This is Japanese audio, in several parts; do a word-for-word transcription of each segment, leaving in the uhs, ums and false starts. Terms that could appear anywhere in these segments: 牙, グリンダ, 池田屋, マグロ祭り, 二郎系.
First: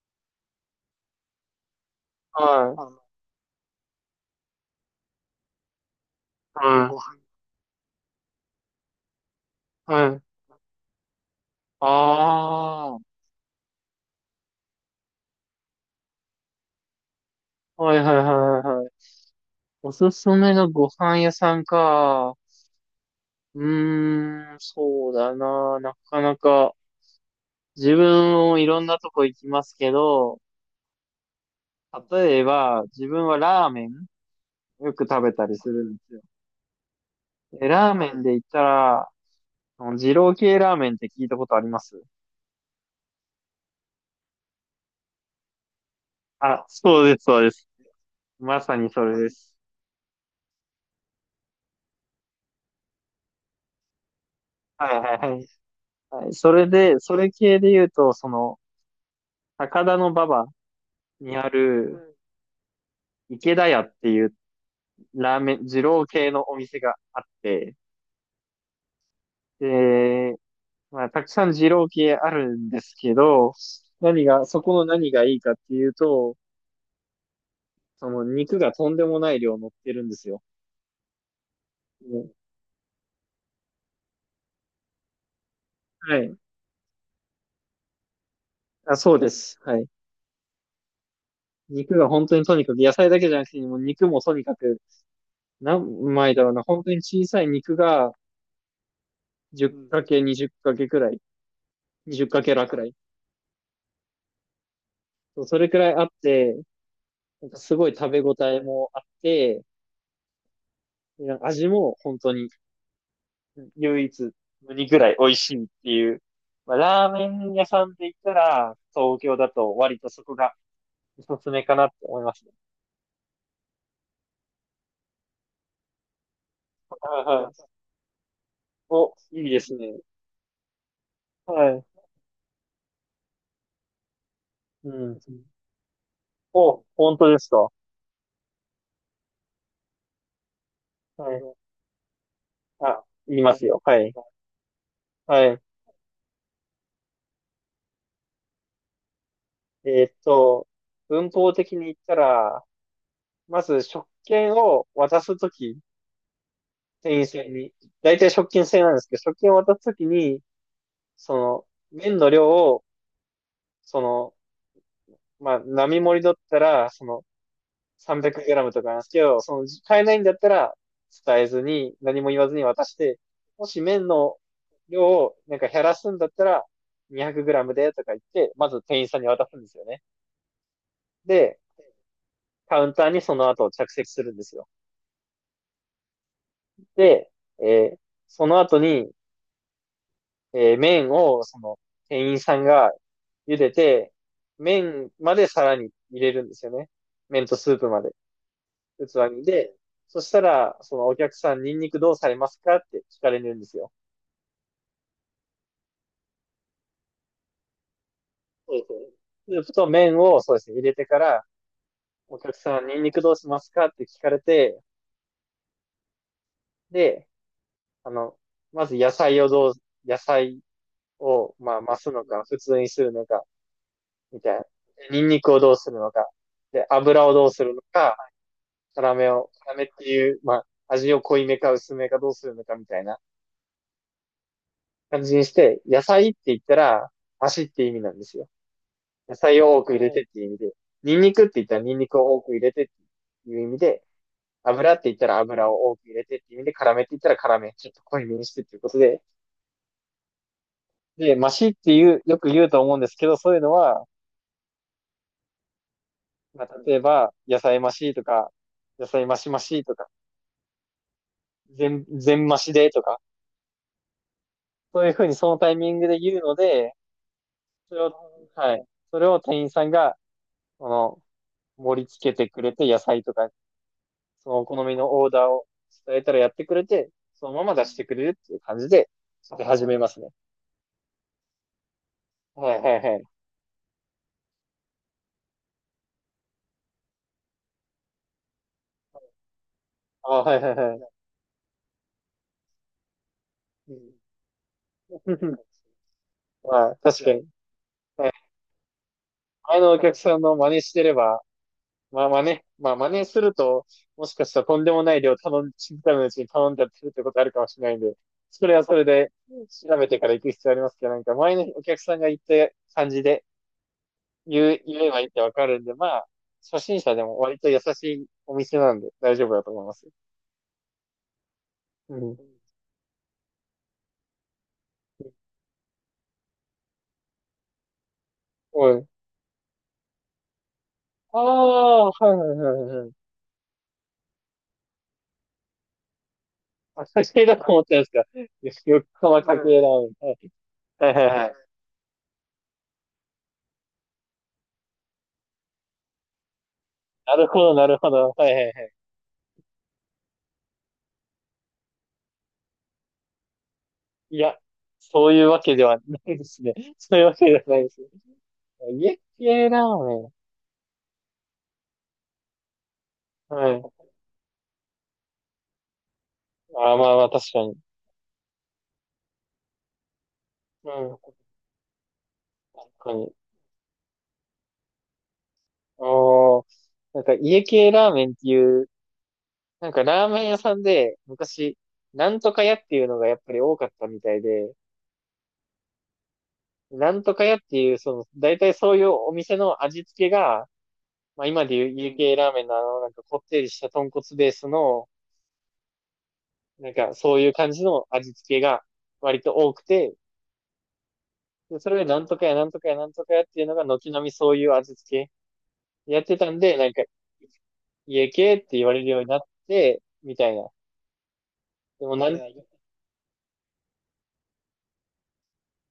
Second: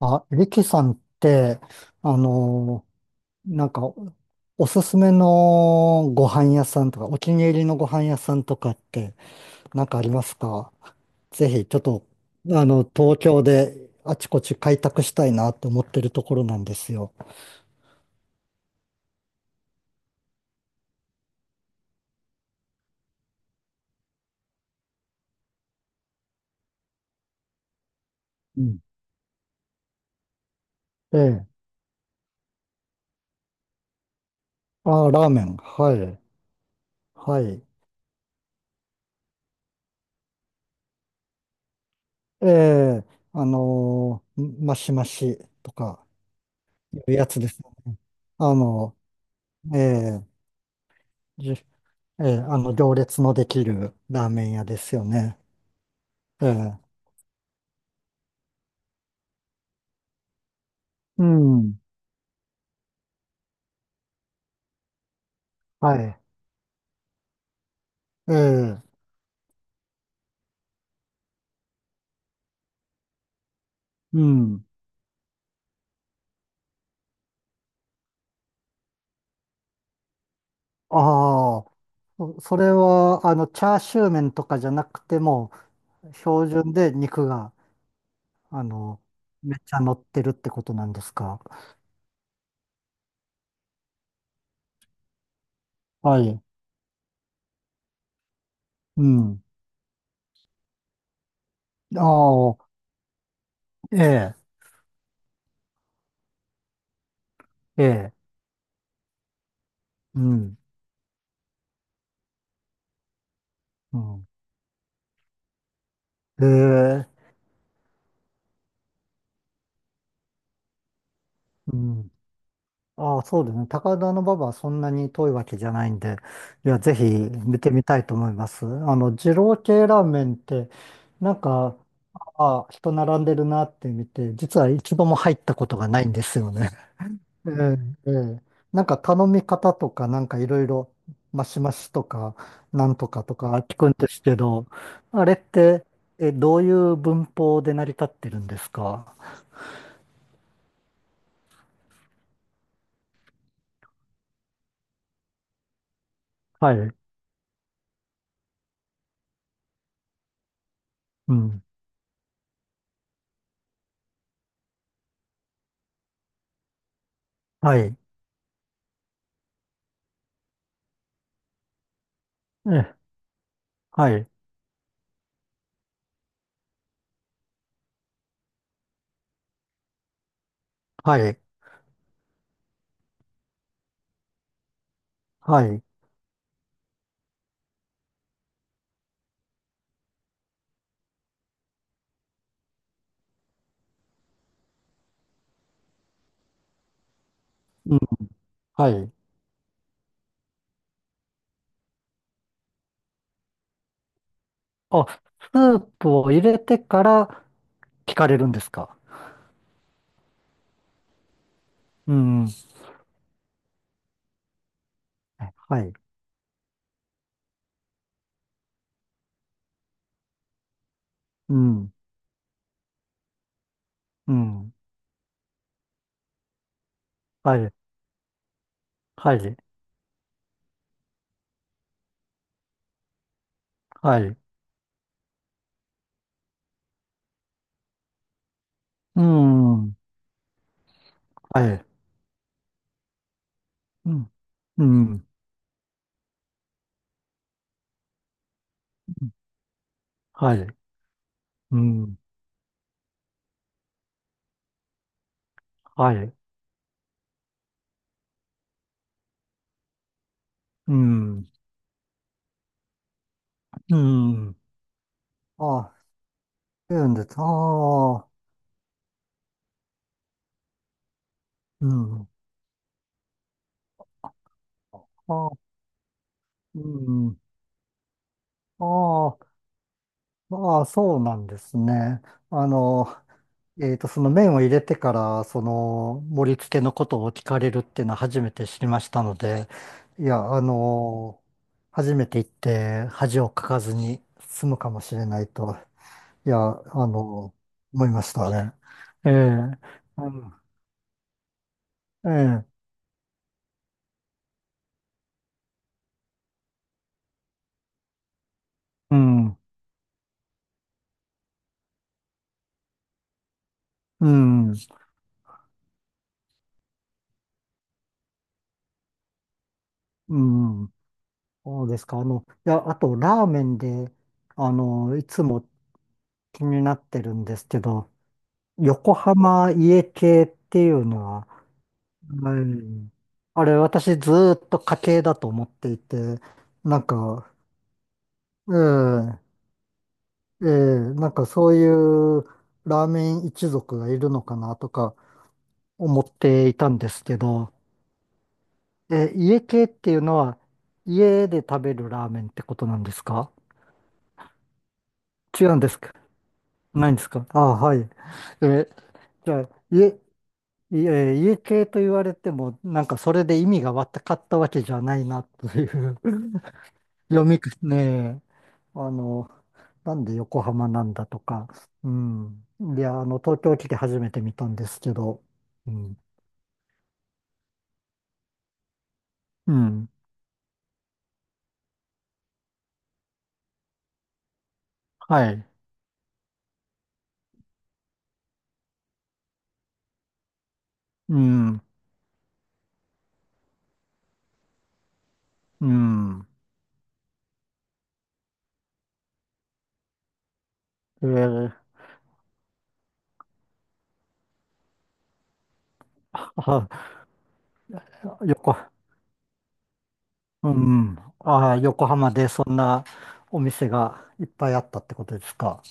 あ、リキさんって、あはあのの、い、ーなんか、おすすめのご飯屋さはんごとか、お飯。気に入りのご飯屋さんとかって、なんかはありい、はい。ますか？ぜひ、ちょっあと、あの、あ、は東京であちこち開拓したいなって思ってるところなんですよ。い、はい、はい、はいはい。おすすめのご飯屋さんか。うーん、そうだな。なかなか、自分もういん。ろんなとこ行きますけど、ええ。例えば、自分はラーメンよくあー、食ラーべメたン。りするはんですい。よ。はい。でラーメンで言ったら、あの二郎系ラーメンって聞いたことあります？ええ、あのーマシマシとか、あ、いそううです、やつそうでですす。よね。あまさにの、それです。ええ。ええ、あの、行列のできるラーメン屋ではすい、よはい、はね。い。はい、えそれえ、で、それ系で言うと、その、高田馬場うにあん、る、池田屋っていうラーメン、二は郎い。系のお店があって、ええ、で、まあ、たくさん二郎系あるんですけど、う何が、そん。この何がいいかっていうと、その肉がとんでもない量乗ってるんですよ。ああ、もうそそれは、あの、チャーシュー麺とかじゃなくても、はい。標準で肉が、ああ、の、そうでめす。っちはゃい。乗ってるってことなんですか？肉が本当にとにかく、野菜だけじゃなくて、もう肉もとにかく、何は枚だい。ろうな、本当に小さい肉がうん。じゅうん。いち れい × に れいけくらい、あに れいけらあ、くらい。ええ、そうそれくらいあって、なんかすえごい食え、べ応えもあって、うん、なんか味も本当にう唯一ん。無二ぐらい美味しいっていう。えまあ、ラーえ、メン屋さんで言ったら、東京だと割とそこがおすすめかうなってん。思いますね。ああ、そうですね。高田馬場はそんなに遠いわけじゃないんで、いや、ぜひはいは見てい。みたいと思います。あお、の、二いい郎です系ね。ラーメンって、なんはか、い。ああ、人並んでるなって見て、実はう一度もん。入ったことがないんですよね。お、本当で すえか？え、ええ。なんか頼み方とか、なんかいろいろ、はマい。シマシとか、なんあ、とかと言いかます聞よ。くんはでい。すけど、あれっはい。て、え、どういう文法で成り立ってるんですか？えーっと、文法的に言ったら、まず食券を渡すとき、はい。店員さんに、大体食券制なんですけど、食券を渡すときに、うそん。の、麺の量を、その、まあ、並盛りだったら、その、はい。さんびゃくグラム とかなんですけど、その、買えないんだったら、伝えずに、何も言わずにえ渡しえ、て、もし麺はい。の量を、なんか減らすんだったら、にひゃくグラム で、とか言って、まず店員さんに渡すんですよね。はい。で、カウンターにその後着席するんですよ。はい。で、えーその後に、えー麺を、その、店員さんが茹でて、麺まで皿に入れるんですよね。麺とスープうん、まで、はい。器に。で、そしたら、そのお客さん、ニンニクどうされますかって聞かれるんですよ。あ、スープを入れてから聞かれるんですそうですか？ね。スープと麺を、そうですね、入れてから、うおん。客さん、ニンニクどうしますかって聞かれて、はい。で、あの、まず野菜をどう、野菜うを、まあ、ん。増すのか、普通にするのか、うみたいな。ん。ニンニクをどうするのか、で、油をどうはすい。るのか、辛めはを、い。辛めっていう、まあ、味を濃いめか薄めかどうするのかみたいなはい。感じにして、野菜って言ったら、足って意味なんですよ。う野菜を多ん。くは入れてっていう意味で、ニンニクって言っい。たらニンニクを多く入れてっていう意味で、うん。う油って言ったん。ら油を多く入れてっていう意味で、辛めって言ったら辛め、ちょっと濃いめにしてっていうことで、はい。で、マシっうていん。う、よく言うと思うんですけど、そういうのは、はい。まあ、例えば、野菜マシとか、野菜マシマシとか、うん。全、全マシでとか、うん。そういうふうにそのタイミあ、ングで言うので、そうなんです。それを、ああ。はい。それを店員さんが、その、う盛り付ん。けてくれて、野菜とか、そのお好みのオーダーあ、を伝えたらやってくうれて、ん。そのまま出してくれるっていう感じで、ああ。食べ始めますね。ああ、そうなんですね。あはいはいの、はい。えっと、その麺を入れてから、その盛り付けのことを聞かれるっていうのは初めて知りましたので、いあ、や、はいあはいはい。の、初めて行って恥をかかずうに済むかもん しれない と、いや、まあ、あ確かに。の、思いまはい。したね。ええ、前のお客うさんん、の真似してれば、まあえ真似、え、まあ真似すると、もしかしたらとんでもない量頼ん、知るためのうちに頼んじゃってるってことあるかもしれないんで、それはそれうでん、調べてから行く必要ありますけど、なんか前のお客さんが言った感じで、う言ん、う、言えばいいってわかるんで、まあ、初心者でも割と優しいお店なんで大丈夫だと思います。うん、そうですうか。あの、ん。いや、あと、ラーメンで、あの、いつも気になってるんですけど、おい。横浜家系っていうのあは、あ、はいははいはいはい。い。あれ私ずーっと家系だと思っていて、なあ、ん家系か、だと思ってるんですか？よくこのえ家系ラーメン。はいえええはいはなんいはかい。そういうラーメン一族がいるのかなとか思っていたんですなけるほど、ど、なるほど。はいはいはい。え、家系っていうのは家で食べるラーメンってことなんですか？いや、そういうわ違けうんでではすか？ないですね。ないんそうでいうすわか？けであはなあ、いではい。すね。え、家じゃあ、系ラー家メン。いえ 家系と言われても、なんかそれで意はい。味がわかったわけじゃないなという あー、まあま あ、読確みかくに。ねえ、あの、なんで横浜うなんだん。とか、うん。確いかや、あに。の、東京来て初めて見たんですけど、うん。おー、なんか家系ラーメンっていううなんかん。ラーメン屋さんで昔、なんとか屋っていうのがやっぱり多かったみたいで、はい。なんとか屋っていう、その、大体そういうお店の味付けが、うまあ今でん。言う有形ラーメンのあの、なんかこってりした豚骨ベースの、うん。なんかそういう感じの味付けが割と多くて、えー、でそれでなんとか屋、なんとか屋、なんとか屋っていうのが軒並みそういう味付けやってたんで、なんかあ、家系って横、言われるようになって、みたいな。うん。ああ、で横もな浜ん、でそんなお店がいっぱいあったってことですか？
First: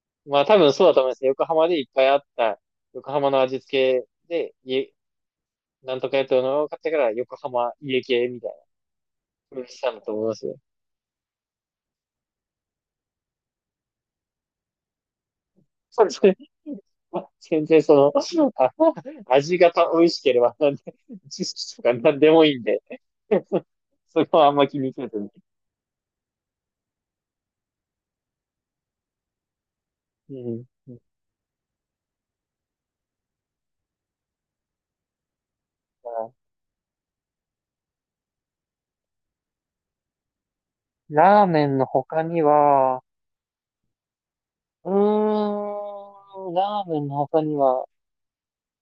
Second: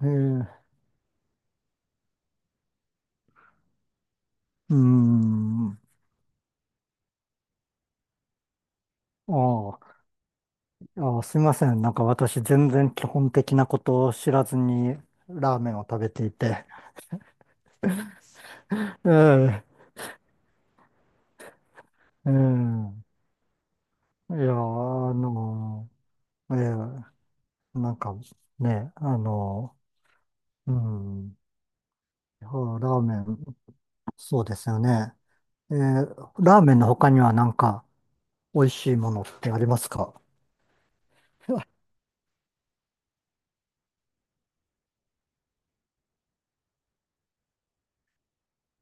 えまあー、多分そうだと思います。横浜でいっぱいあった、横浜の味付けで、う家、ん。あなんとかやったのを買ってから、横浜家系みたいな、うんしたあ。んだと思いますよ。あ、すいません。なんか私全然基本的なことを知らずにラーメンを食そうべですていね。て。まあ全然その、あえ味え、がた美味しければ、なんで、知識とかなんえでもいいんで、え。そいこや、はあんま気にせあずに。の、ええ、なんかね、あの、うん。うん。いやラーメン、そうですよね。ええ、ラーメンの他にはなんか美味しいものってありますか？ ラーメン の他には、うーん、ラーメンの他には、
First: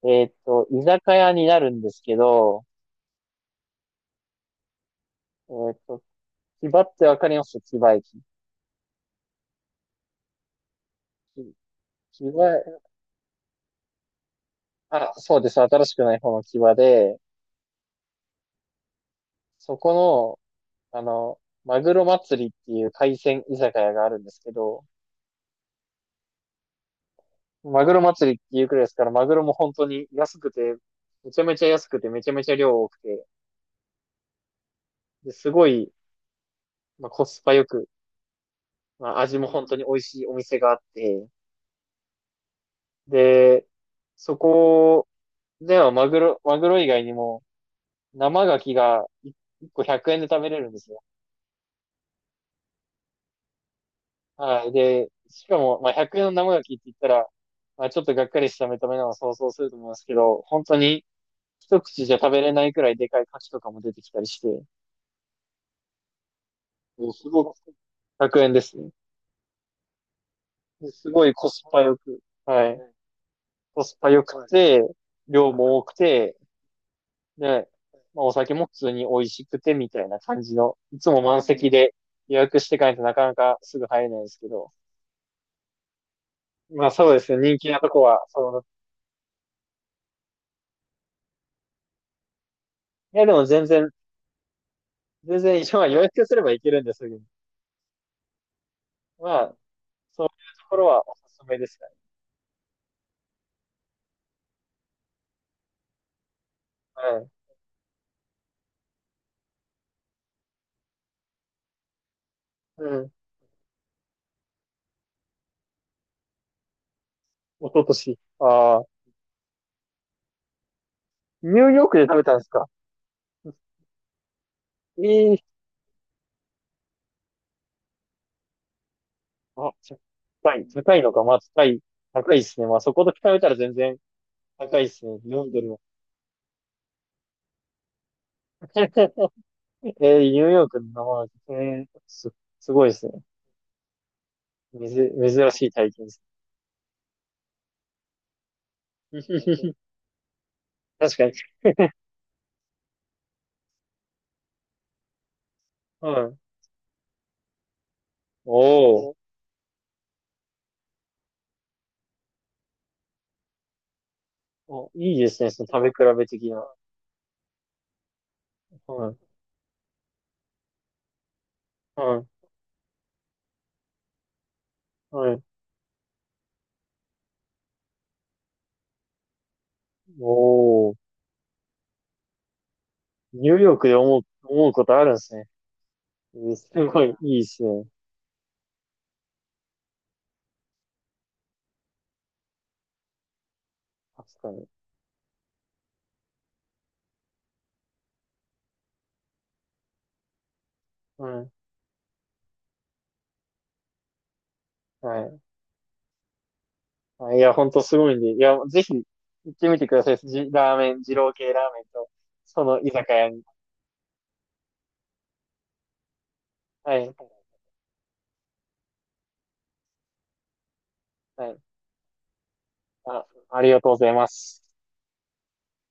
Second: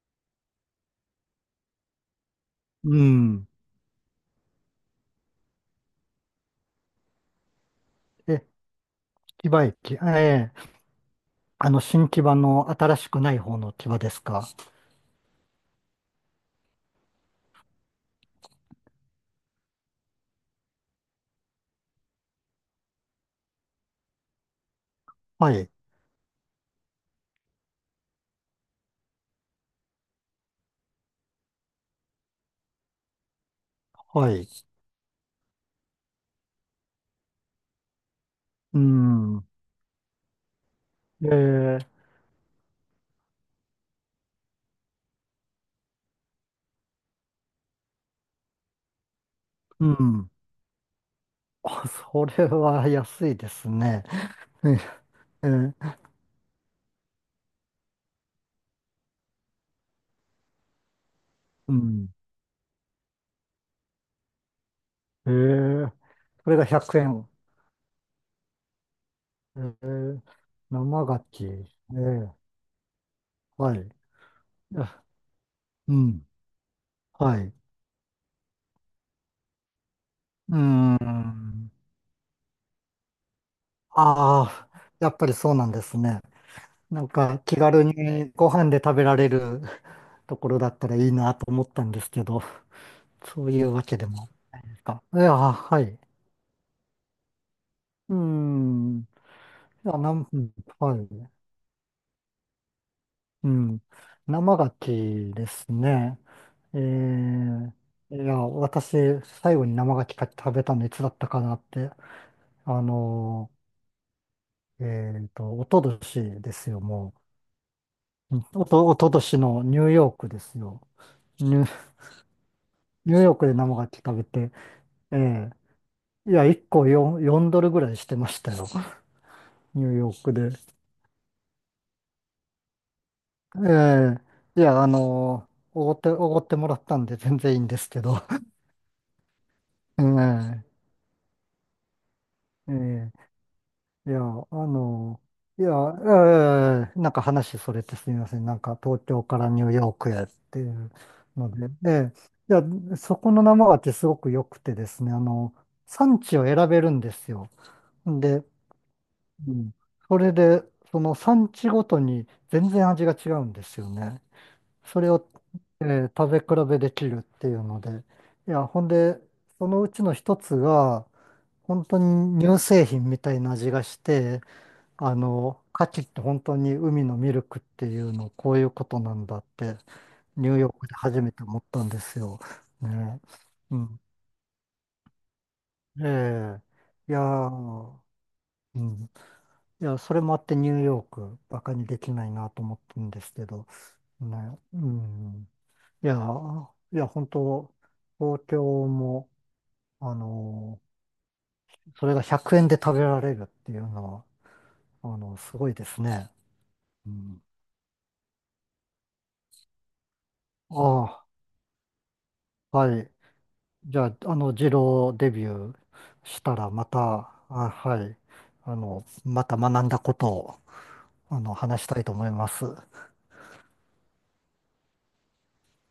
えーっと、居酒屋になるんですけど、うん。えーっと、牙ってわかります？牙駅。え、木場駅。ええ、あの、新木き場の牙、新しくない方の木場ですか？あ、そうです。新しくない方の牙で、そこの、あの、マグロ祭りっていう海鮮居酒屋があるんですけど、はい、マグロ祭りっていうくらいですから、マグロも本当に安くて、めちゃめちゃ安くて、めちゃめちゃ量多くて、はい。ですごい、まあ、コスパよく、うまあ、味ん。も本当に美味しいお店があって、ええで、そこではマグロ、マグロ以外にも生牡蠣がいっこうひゃくえんでん。食べ れるんですよ。あ、それは安いですね。はい。で、しえかも、まえあ、ひゃくえんの生ガキって言ったら、まあ、ちょっとがっかりした目た目なのを想像すると思いますけど、本当にう一口ん。じゃ食べれないくらいでかい牡蠣とかも出てきたりして、もえー、それが100う円。すごくひゃくえんですね。ええ、で生す牡ごい蠣。コスパえよく、え、はい。はコい。スパよく て、あ量も多うくん。て、はい。で、まあ、お酒も普通に美味しくてみたいな感じうの、いつも満ん。席で予約していかないとなかなかすぐ入れないですけあど、あ、やっぱりそうなんですね。まあなんそうですかね、気人気な軽とこは、にそごの、飯で食べられる ところだったらいいなと思ったんですけど、いやでそもうい全うわ然けでもないか。いや、全然、一応はまあい。予約すればいけるんですぐに。うん。いまあ、や、なそうん、いうんうところははおい。すすめですね。うん。生牡蠣ですね。えはい。ー、いや、私、最後に生牡蠣食べたのいつだったかなって、あうん。のー、えっと、おととしですよ、もおととし。う。うんおああ、と、おととしのニューヨークですよ。ニニュ、ューヨークで食べたんですか？ニューヨークで生牡蠣食べて、ええええいや、いっこよん、よんドルぐらいしてましたよ、あ、ニューじゃヨークで。高い。高いのか。まあ、高い。高いですね。まあ、そこと比べたら全然ええい高や、いあですね。のよんドルは。ー、おごって、おごってもらったんで全然いいんですけど、えー、ニュ えーー、ヨークの生なんですねえーす、すえごいですね。え。いや、あめず、の、珍いしや、いえ体験ですえなんか話それてすみません。なんか東ね。京からニ ューヨークへっていう確かに。ので、で、いや、そこの生ってすごく良くてですね、あの、は産い。地を選べるんですよ。で、おーうん、それで、その産地ごとに全然味が違うんですよね。お。それいいを、ですね。その食えべー比べ食べ的な。比べできるっていうので、いや、ほんはで、い。そのうちの一つが、本当はにい。乳製品みたいな味がして、あはい。の、牡蠣って本当に海のミルクっていうの、こういうことなんだって、ニューヨークおでお。初めて思ったんですよ。ね。ニューヨーうクでん。思う、思うことあるんですね。えうんえ。すごいいやいいですね。ー、うん。いや、それもあってニューヨーク、バカにできないなと思ってるんですけど、確かね。に。うん。いやー、いや、本当、東京も、あのーうん。それがひゃくえんで食べられるっていうのは、あはの、い。すごいですね。うあいん。や、ほんとすごいんで。いや、ぜひ行ってみてください。じ、ラーメン、二あ郎系ラーメンと、そあ、の居はい。酒屋に。じゃあ、あの、二郎デビューしたら、まはい。た、あ、はい、あの、また学んだことを、あはの、い。話したいと思います。あ、ありがとうございます。